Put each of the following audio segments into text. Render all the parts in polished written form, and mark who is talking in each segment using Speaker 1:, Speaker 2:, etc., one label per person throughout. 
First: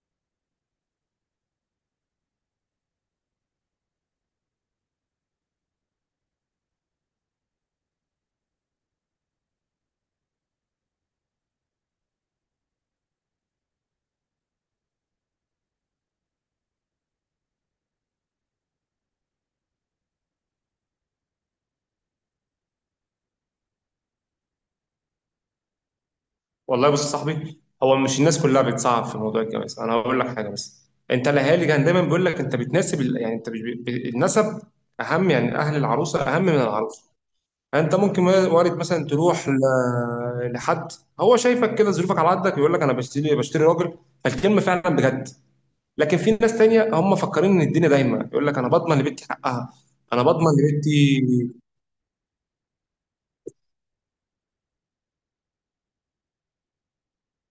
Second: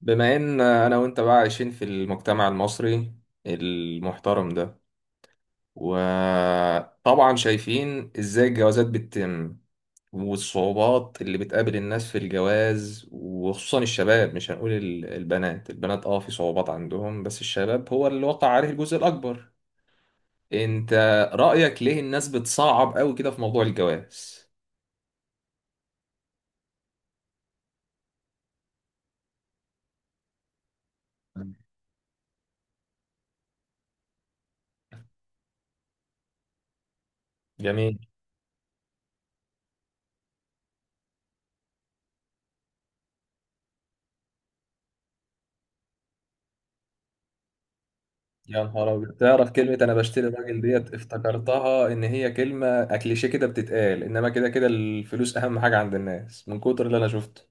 Speaker 1: بما ان انا وانت بقى عايشين في المجتمع المصري المحترم ده، وطبعا شايفين ازاي الجوازات بتتم والصعوبات اللي بتقابل الناس في الجواز، وخصوصا الشباب. مش هنقول البنات، في صعوبات عندهم، بس الشباب هو اللي وقع عليه الجزء الاكبر. انت رأيك ليه الناس بتصعب قوي كده في موضوع الجواز؟
Speaker 2: والله بص يا صاحبي، هو مش الناس كلها بتصعب في موضوع الجواز. انا هقول لك حاجه بس. انت الاهالي كان دايما بيقول لك انت بتناسب يعني انت مش النسب اهم، يعني اهل العروسه اهم من العروسه. فانت
Speaker 1: جميل.
Speaker 2: ممكن وارد مثلا تروح لحد هو شايفك كده ظروفك على قدك، يقول لك انا بشتري راجل، فالكلمه فعلا بجد. لكن في ناس تانية هم مفكرين ان الدنيا دايما، يقول لك
Speaker 1: يا
Speaker 2: انا
Speaker 1: نهار
Speaker 2: بضمن
Speaker 1: أبيض،
Speaker 2: لبنتي
Speaker 1: تعرف
Speaker 2: حقها،
Speaker 1: كلمة أنا
Speaker 2: انا
Speaker 1: بشتري
Speaker 2: بضمن
Speaker 1: الراجل ديت
Speaker 2: لبنتي.
Speaker 1: افتكرتها إن هي كلمة كليشيه كده بتتقال، إنما كده كده الفلوس أهم حاجة عند الناس، من كتر اللي أنا شفته.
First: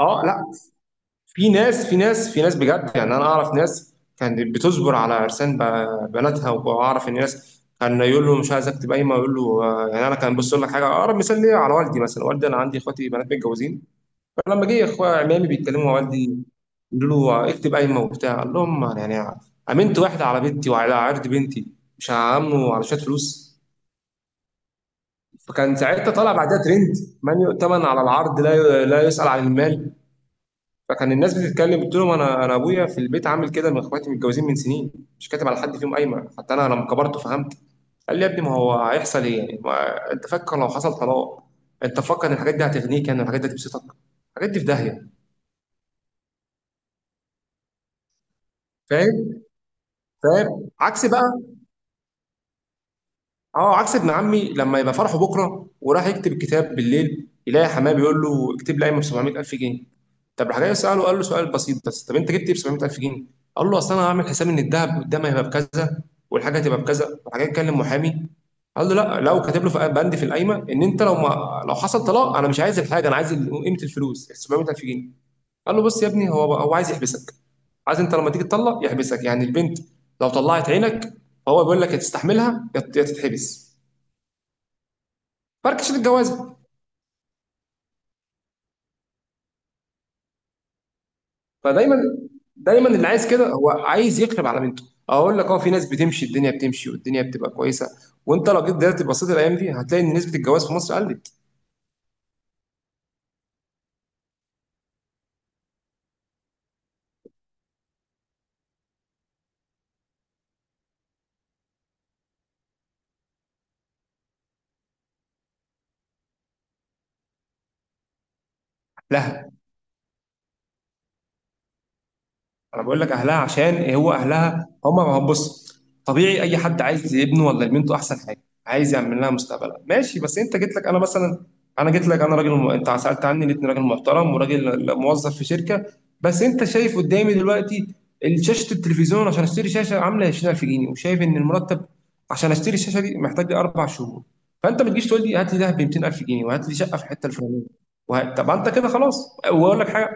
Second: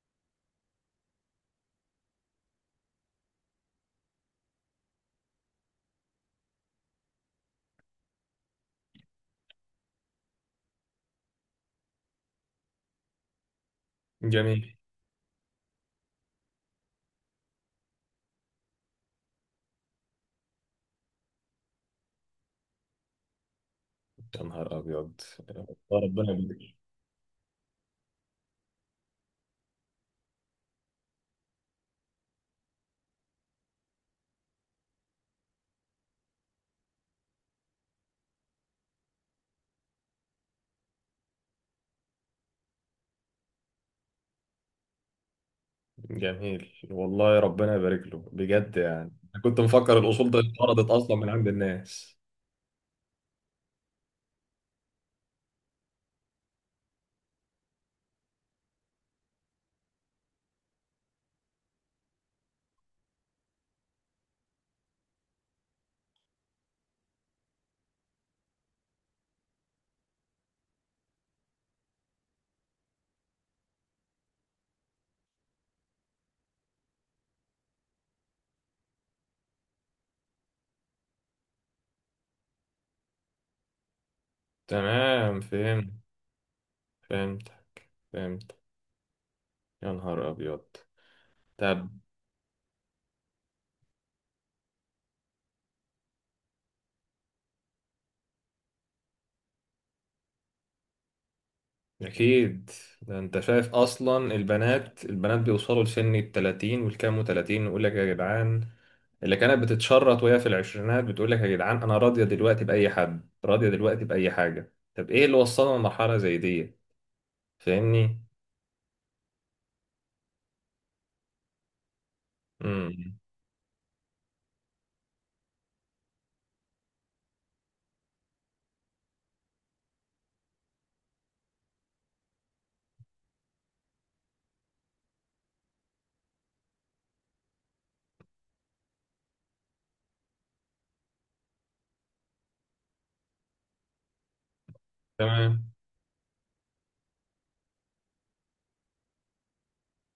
Speaker 2: اه لا، في ناس، في ناس، في ناس بجد يعني، انا اعرف ناس كانت بتصبر على عرسان بناتها، واعرف ان ناس كان يقول له مش عايز اكتب قايمه، يقول له آه، يعني انا كان بص لك حاجه، اقرب مثال ليا على والدي مثلا. والدي انا عندي اخواتي بنات متجوزين، فلما
Speaker 1: جميل.
Speaker 2: جه اخويا عمامي بيتكلموا مع والدي، يقولوا له آه، اكتب قايمه وبتاع، قال لهم يعني امنت واحده على بنتي وعلى عرض بنتي، مش هعمله على شويه فلوس.
Speaker 1: يا نهار أبيض. والله
Speaker 2: فكان ساعتها
Speaker 1: ربنا
Speaker 2: طالع
Speaker 1: يبارك
Speaker 2: بعدها
Speaker 1: له.
Speaker 2: ترند، من يؤتمن على العرض لا لا يسأل عن المال. فكان الناس بتتكلم قلت لهم انا ابويا في البيت عامل كده، من اخواتي متجوزين من سنين مش كاتب على حد فيهم قايمه. حتى انا لما كبرت فهمت، قال لي يا ابني ما هو هيحصل ايه يعني، ما انت فكر لو حصل طلاق، انت فكر ان الحاجات دي هتغنيك يعني، الحاجات دي هتبسطك؟ الحاجات دي في داهيه.
Speaker 1: جميل والله ربنا يبارك له بجد. يعني أنا
Speaker 2: فاهم؟
Speaker 1: كنت مفكر الأصول ده
Speaker 2: فاهم
Speaker 1: اتقرضت
Speaker 2: عكس
Speaker 1: أصلا من
Speaker 2: بقى.
Speaker 1: عند الناس.
Speaker 2: اه عكس ابن عمي، لما يبقى فرحه بكره وراح يكتب الكتاب بالليل، يلاقي حماه بيقول له اكتب لي قايمه ب 700,000 جنيه. طب راح جاي ساله، قال له سؤال بسيط بس، طب انت جبت ايه ب 700,000 جنيه؟ قال له اصل انا هعمل حساب ان الذهب قدام هيبقى بكذا والحاجه هتبقى بكذا. راح جاي يتكلم محامي، قال له لا، لو كاتب له في بند في القايمه ان انت لو ما لو حصل طلاق، انا مش عايز الحاجه، انا عايز قيمه الفلوس 700,000 جنيه. قال له بص يا ابني، هو عايز يحبسك، عايز انت لما تيجي تطلق يحبسك يعني، البنت لو طلعت عينك هو بيقول لك يا تستحملها يا تتحبس.
Speaker 1: تمام، فهمت.
Speaker 2: فركش الجواز.
Speaker 1: فهمت. فهمت. يا نهار أبيض.
Speaker 2: فدايما
Speaker 1: طب.
Speaker 2: دايما اللي عايز كده هو عايز يقلب على بنته. اقول لك اه، في ناس بتمشي الدنيا بتمشي والدنيا بتبقى كويسه. وانت لو جيت دلوقتي بصيت الايام دي، هتلاقي ان نسبه الجواز في مصر قلت.
Speaker 1: أكيد. ده أنت شايف أصلا البنات بيوصلوا لسن التلاتين والكام وتلاتين، ويقول لك يا جدعان اللي كانت بتتشرط وهي في العشرينات بتقول لك يا جدعان أنا راضية دلوقتي بأي حد، راضية دلوقتي بأي حاجة. طب إيه اللي وصلنا لمرحلة زي دي؟ فاهمني؟
Speaker 2: لا انا بقول لك
Speaker 1: امم
Speaker 2: اهلها، عشان هو اهلها هم. ما هو بص، طبيعي اي حد عايز ابنه ولا بنته احسن حاجه، عايز يعمل لها مستقبلها ماشي. بس انت جيت لك انا مثلا، انا جيت لك انا راجل انت سالت عني لقيتني راجل محترم وراجل موظف في شركه، بس انت شايف قدامي دلوقتي شاشه التلفزيون، عشان اشتري شاشه عامله 20,000 جنيه وشايف ان المرتب عشان اشتري الشاشه دي محتاج لي اربع شهور. فانت ما تجيش تقول لي هات لي
Speaker 1: تمام.
Speaker 2: ده ب 200,000 جنيه وهات لي شقه في الحته الفلانيه. طب انت كده خلاص. واقول لك حاجه،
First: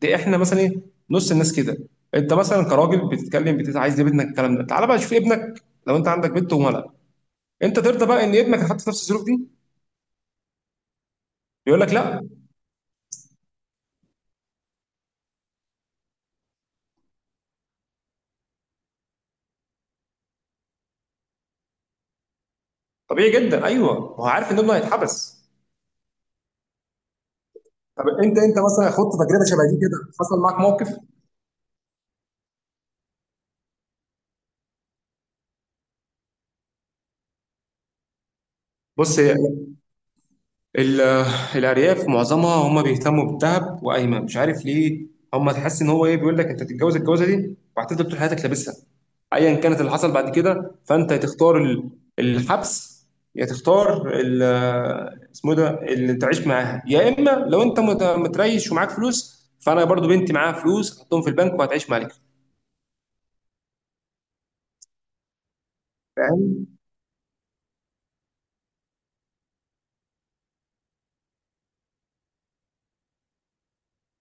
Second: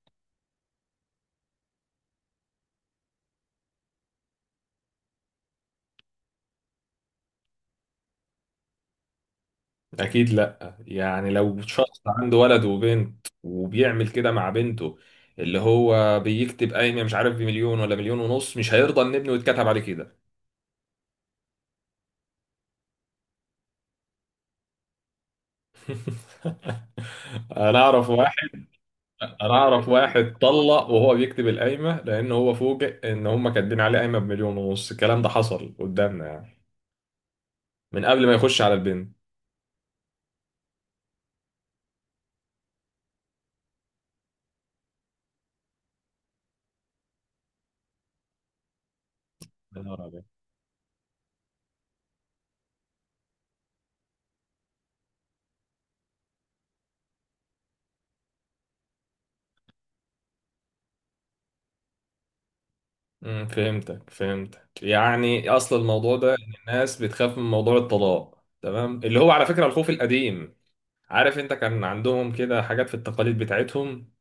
Speaker 2: دي احنا مثلا ايه، نص الناس كده. انت مثلا كراجل بتتكلم بتت عايز يا ابنك الكلام ده، تعالى بقى شوف ابنك. لو انت عندك بنت وولد، انت ترضى بقى ان ابنك يتحط في نفس الظروف دي؟
Speaker 1: أكيد لأ، يعني لو
Speaker 2: يقول لك
Speaker 1: شخص
Speaker 2: لا.
Speaker 1: عنده ولد وبنت وبيعمل كده مع بنته، اللي هو بيكتب قايمة مش عارف بمليون ولا مليون ونص، مش هيرضى إن ابنه يتكتب عليه كده.
Speaker 2: طبيعي جدا، ايوه، ما هو عارف ان ابنه هيتحبس.
Speaker 1: انا
Speaker 2: طب
Speaker 1: اعرف
Speaker 2: انت
Speaker 1: واحد
Speaker 2: انت مثلا خدت تجربه
Speaker 1: انا
Speaker 2: شبه دي
Speaker 1: اعرف
Speaker 2: كده،
Speaker 1: واحد
Speaker 2: حصل معاك موقف؟
Speaker 1: طلق وهو بيكتب القايمه، لان هو فوجئ ان هم كاتبين عليه قايمه بمليون ونص. الكلام ده حصل قدامنا يعني، من قبل ما يخش على البنت.
Speaker 2: بص هي ال- الأرياف معظمها هم بيهتموا بالذهب وقايمة مش عارف ليه. هم تحس إن هو إيه، بيقول لك أنت تتجوز الجوازة دي وهتفضل طول حياتك لابسها، أيا كانت
Speaker 1: يا
Speaker 2: اللي
Speaker 1: نهار
Speaker 2: حصل
Speaker 1: أبيض.
Speaker 2: بعد كده. فأنت هتختار الحبس، يا تختار اسمه إيه ده اللي تعيش معاها، يا إما لو أنت متريش ومعاك فلوس، فأنا برضو بنتي معاها فلوس هحطهم في البنك وهتعيش معاك.
Speaker 1: فهمتك، فهمتك. يعني اصل الموضوع ده ان
Speaker 2: فاهم؟
Speaker 1: الناس بتخاف من موضوع الطلاق، تمام، اللي هو على فكره الخوف القديم. عارف انت، كان عندهم كده حاجات في التقاليد بتاعتهم،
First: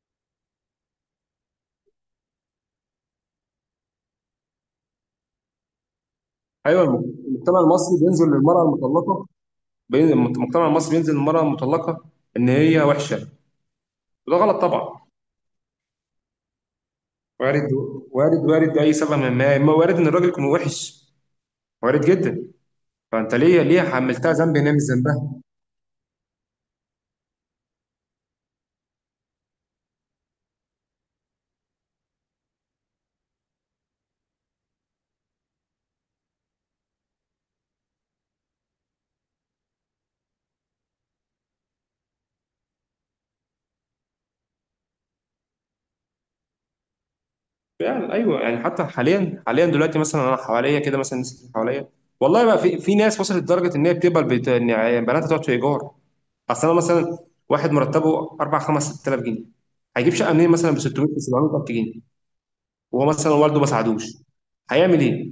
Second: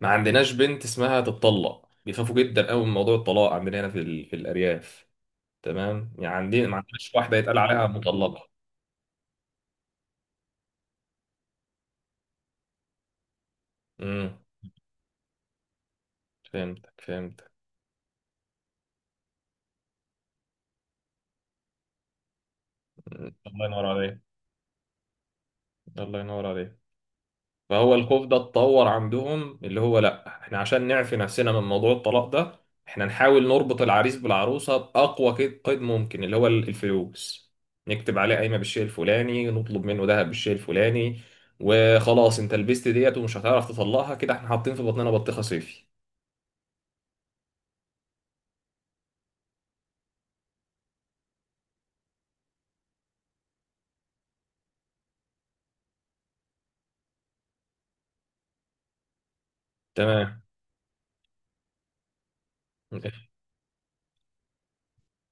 Speaker 1: ما عندناش بنت اسمها تتطلق. بيخافوا جدا قوي من موضوع الطلاق عندنا هنا في في الارياف. تمام، يعني عندي ما
Speaker 2: أيوه،
Speaker 1: عندناش واحدة يتقال
Speaker 2: المجتمع
Speaker 1: عليها
Speaker 2: المصري بينزل
Speaker 1: مطلقة.
Speaker 2: للمرأة المطلقة، المجتمع المصري بينزل للمرأة المطلقة إن هي وحشة، وده
Speaker 1: امم
Speaker 2: غلط طبعا.
Speaker 1: فهمتك، فهمتك.
Speaker 2: وارد، وارد، وارد اي سبب، من ما ما وارد ان الراجل يكون وحش، وارد جدا.
Speaker 1: مم.
Speaker 2: فانت ليه،
Speaker 1: الله
Speaker 2: ليه
Speaker 1: ينور عليك.
Speaker 2: حملتها ذنب؟ هنا مش ذنبها.
Speaker 1: الله ينور عليك. فهو الخوف ده اتطور عندهم، اللي هو لا احنا عشان نعفي نفسنا من موضوع الطلاق ده، احنا نحاول نربط العريس بالعروسة بأقوى قيد، قيد ممكن اللي هو الفلوس. نكتب عليه قايمة بالشيء الفلاني، نطلب منه ذهب بالشيء الفلاني. وخلاص انت لبست ديت، ومش هتعرف تطلقها، كده احنا حاطين في بطننا بطيخة صيفي.
Speaker 2: يعني ايوه يعني، حتى حاليا، حاليا دلوقتي مثلا، انا حواليا كده مثلا الناس اللي حواليا، والله بقى في، ناس وصلت لدرجه ان هي بتقبل ان يعني بناتها تقعد في ايجار. اصل انا مثلا واحد مرتبه 4 5 6,000 جنيه، هيجيب شقه
Speaker 1: تمام.
Speaker 2: منين مثلا ب 600 700 جنيه؟ وهو مثلا والده ما ساعدوش، هيعمل ايه؟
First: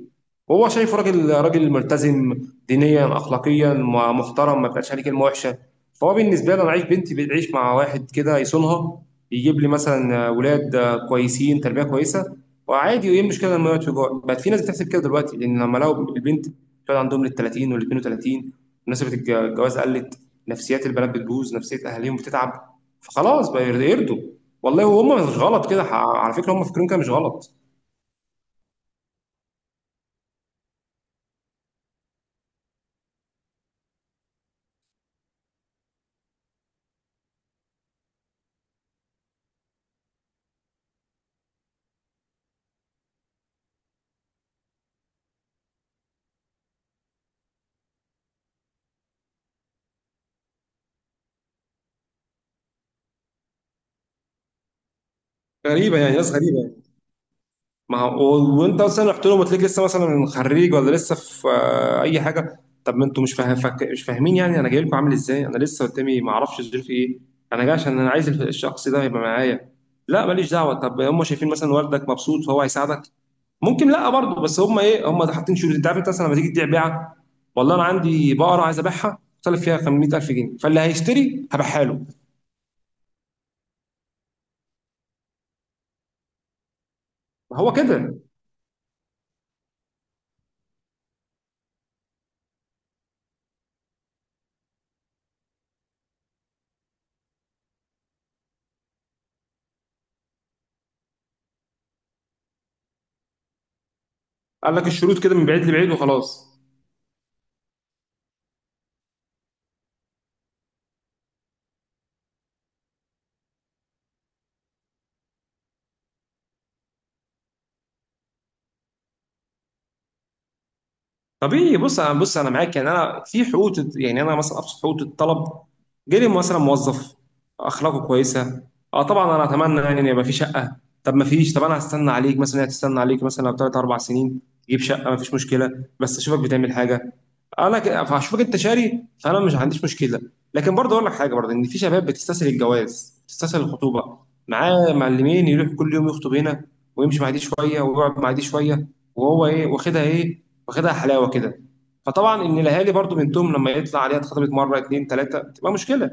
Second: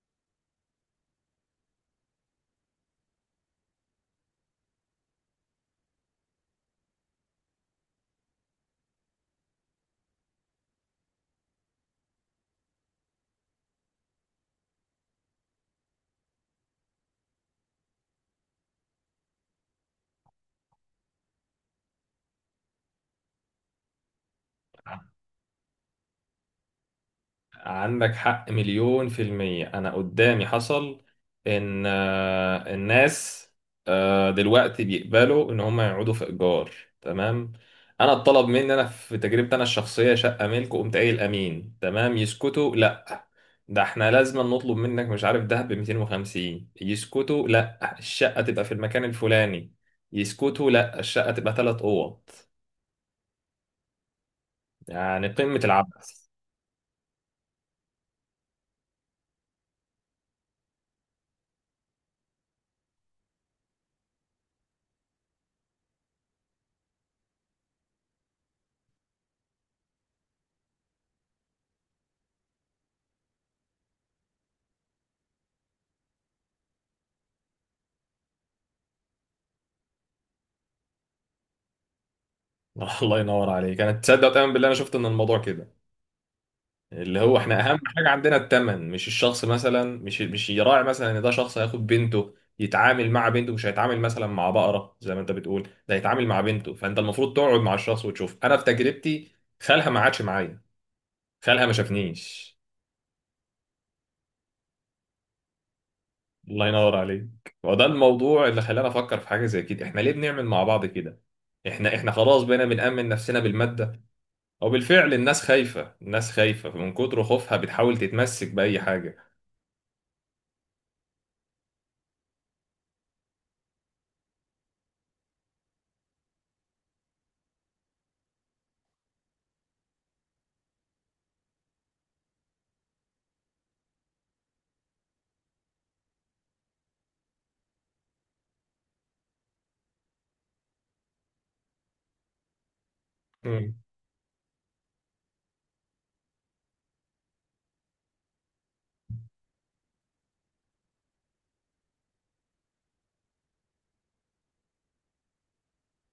Speaker 2: وهو شايفه راجل، راجل ملتزم دينيا اخلاقيا، محترم ما بقاش عليه كلمه وحشه. فهو بالنسبه لي انا عايز بنتي بتعيش مع واحد كده يصونها، يجيب لي مثلا ولاد كويسين تربيه كويسه، وعادي. وايه المشكله لما يقعد في جوع؟ بقت في ناس بتحسب كده دلوقتي، لان لما لقوا البنت بتقعد عندهم لل 30 وال 32، مناسبه الجواز قلت، نفسيات البنات بتبوظ، نفسيه اهاليهم بتتعب، فخلاص بقى يرضوا. والله وهم مش غلط كده، على فكره هم فاكرين كده مش غلط.
Speaker 1: عندك حق، مليون في المية. أنا قدامي حصل إن الناس دلوقتي بيقبلوا إن هم يقعدوا في إيجار. تمام. أنا اتطلب مني، أنا في تجربتي أنا الشخصية، شقة ملك. وقمت قايل أمين، تمام. يسكتوا؟ لأ، ده إحنا لازم نطلب منك مش عارف ده ب 250. يسكتوا؟ لأ، الشقة تبقى في المكان الفلاني. يسكتوا؟ لأ، الشقة تبقى 3 أوض. يعني قمة
Speaker 2: غريبه يعني،
Speaker 1: العبث.
Speaker 2: ناس غريبه يعني. ما هو وانت مثلا رحت لهم وتلاقيك لسه مثلا خريج، ولا لسه في اي حاجه، طب ما انتوا مش فاهم مش فاهمين يعني انا جاي لكم عامل ازاي. انا لسه قدامي ما اعرفش ظروفي ايه، انا جاي عشان انا عايز الشخص ده يبقى معايا. لا ماليش دعوه. طب هم شايفين مثلا والدك مبسوط فهو هيساعدك، ممكن. لا برضه، بس هم ايه، هم حاطين شروط. انت عارف انت مثلا لما تيجي تبيع بيعه، والله انا عندي بقره عايز ابيعها طالب فيها 500,000 جنيه، فاللي هيشتري هبيعها له.
Speaker 1: الله ينور عليك. أنا تصدق وتؤمن بالله، أنا شفت إن الموضوع كده، اللي هو احنا
Speaker 2: هو
Speaker 1: اهم حاجه
Speaker 2: كده،
Speaker 1: عندنا الثمن مش الشخص. مثلا مش يراعي مثلا ان ده شخص هياخد بنته، يتعامل مع بنته، مش هيتعامل مثلا مع بقره زي ما انت بتقول. ده هيتعامل مع بنته، فانت المفروض تقعد مع الشخص وتشوف. انا في تجربتي، خالها ما عادش معايا، خالها ما شافنيش.
Speaker 2: قال لك الشروط كده من بعيد لبعيد وخلاص.
Speaker 1: الله ينور عليك. وده الموضوع اللي خلاني افكر في حاجه زي كده، احنا ليه بنعمل مع بعض كده؟ احنا خلاص بقينا بنأمن نفسنا بالماده. وبالفعل الناس خايفه، الناس خايفه، من كتر خوفها بتحاول تتمسك بأي حاجه.
Speaker 2: طبيعي، بص انا، بص انا معاك يعني، انا في حقوق يعني، انا مثلا ابسط حقوق الطلب. جالي مثلا موظف، اخلاقه كويسه، اه طبعا انا اتمنى يعني ان يبقى في شقه. طب ما فيش؟ طب انا هستنى عليك مثلا، هي تستنى عليك مثلا بثلاث اربع سنين تجيب شقه، ما فيش مشكله، بس اشوفك بتعمل حاجه. فهشوفك انت شاري، فانا مش عنديش مشكله. لكن برضه اقول لك حاجه برضه، ان في شباب بتستسهل الجواز، بتستسهل
Speaker 1: امم
Speaker 2: الخطوبه. معاه معلمين، يروح كل يوم يخطب هنا، ويمشي مع دي شويه ويقعد مع دي شويه، وهو ايه واخدها، ايه واخدها حلاوه كده. فطبعا ان الاهالي برضه بنتهم لما يطلع عليها اتخطبت مره اتنين تلاته، بتبقى مشكله.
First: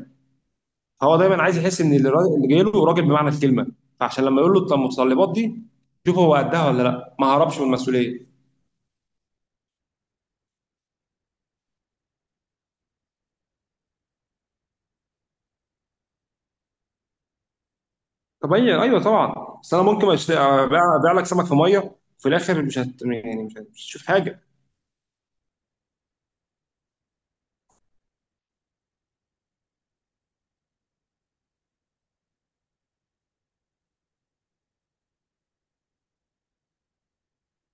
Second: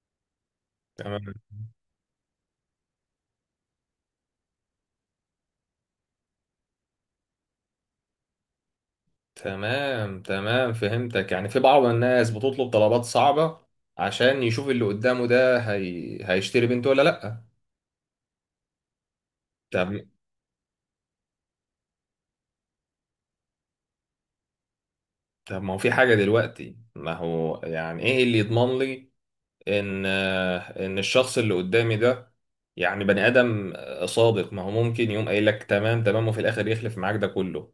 Speaker 2: فهو
Speaker 1: تمام،
Speaker 2: دايما عايز يحس ان اللي جاي له راجل بمعنى الكلمه. فعشان لما يقول له المتطلبات دي شوف هو قدها ولا لا، ما هربش من المسؤوليه.
Speaker 1: تمام، تمام، فهمتك. يعني في بعض الناس بتطلب طلبات صعبة عشان يشوف اللي قدامه ده هيشتري بنته ولا لأ.
Speaker 2: طب هي ايوه طبعا، بس انا
Speaker 1: طب
Speaker 2: ممكن ابيع، لك سمك في ميه، وفي الاخر مش هت... يعني مش هت- مش هتشوف حاجه.
Speaker 1: طب، ما هو في حاجة دلوقتي، ما هو يعني ايه اللي يضمن لي ان ان الشخص اللي قدامي ده يعني بني آدم صادق؟ ما هو ممكن يقوم قايل لك تمام، تمام، وفي الآخر يخلف معاك ده كله.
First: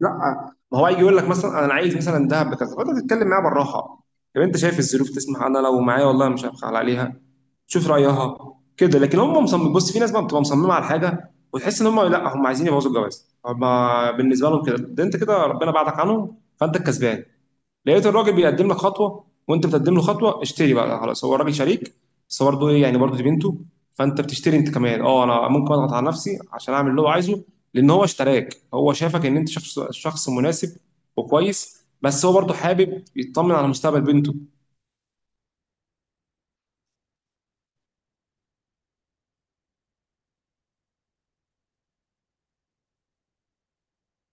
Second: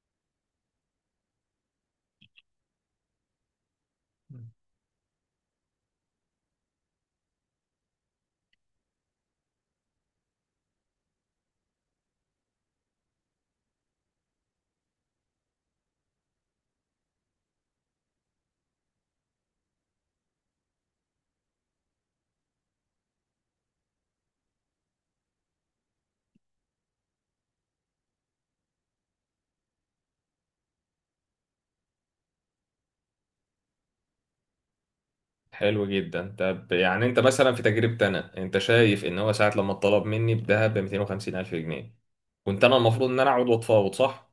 Speaker 2: لا آه، ما هو هيجي يقول لك مثلا انا عايز مثلا دهب بكذا، فانت تتكلم معاه بالراحه. طب انت شايف الظروف تسمح، انا لو معايا والله مش هبخل عليها، شوف رايها كده. لكن هم مصمم، بص في ناس بقى بتبقى مصممه على حاجه، وتحس ان هم لا، عايزين يبوظوا الجواز. هم بالنسبه لهم كده، ده انت كده ربنا بعدك عنهم، فانت الكسبان. لقيت الراجل بيقدم لك خطوه وانت بتقدم له خطوه، اشتري بقى خلاص، هو الراجل شريك. بس برضه ايه يعني، برضه دي بنته، فانت بتشتري انت كمان. اه انا ممكن اضغط على نفسي عشان اعمل اللي هو عايزه، لان هو اشتراك، هو شافك ان انت شخص، مناسب وكويس، بس هو برضه حابب يطمن على مستقبل بنته.
Speaker 1: حلو جدا. طب يعني انت مثلا في تجربتي انا، انت شايف ان هو ساعة لما اتطلب مني بذهب ب 250 الف جنيه، كنت انا المفروض ان انا اقعد واتفاوض، صح؟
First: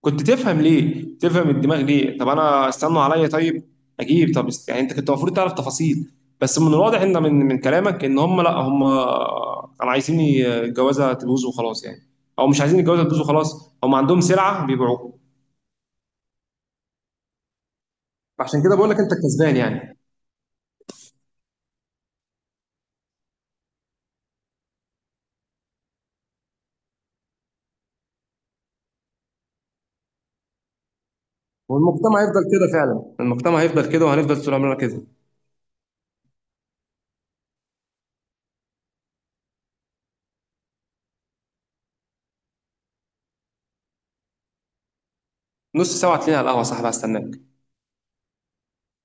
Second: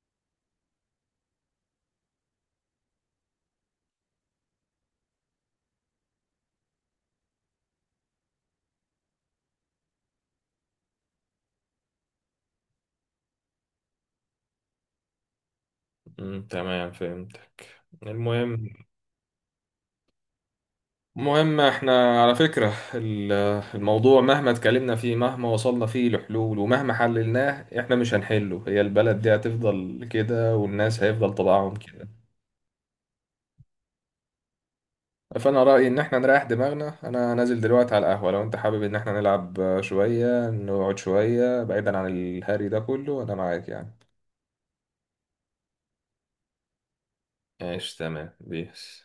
Speaker 2: كنت تفهم ليه، تفهم الدماغ ليه. طب انا استنوا عليا طيب اجيب. طب يعني انت كنت المفروض تعرف تفاصيل. بس من الواضح ان، من كلامك، ان هم لا، هم كانوا عايزين الجوازه تبوظ وخلاص يعني، او مش عايزين الجوازه تبوظ وخلاص، هم عندهم سلعه بيبيعوها.
Speaker 1: تمام، فهمت.
Speaker 2: عشان
Speaker 1: المهم
Speaker 2: كده بقول لك انت الكسبان يعني.
Speaker 1: المهم، احنا على فكرة الموضوع، مهما اتكلمنا فيه، مهما وصلنا فيه لحلول، ومهما حللناه، احنا مش هنحله. هي البلد دي هتفضل كده، والناس هيفضل طبعهم كده.
Speaker 2: والمجتمع هيفضل كده فعلا، المجتمع هيفضل كده، وهنفضل طول عمرنا كده.
Speaker 1: فانا رايي ان احنا نريح دماغنا. انا نازل دلوقتي على القهوه، لو انت حابب ان احنا نلعب شويه، نقعد شويه بعيدا عن الهري ده كله، انا معاك يعني.
Speaker 2: نص ساعه هتلاقيني على القهوه يا صاحبي، هستناك.
Speaker 1: ايش تمام بيس.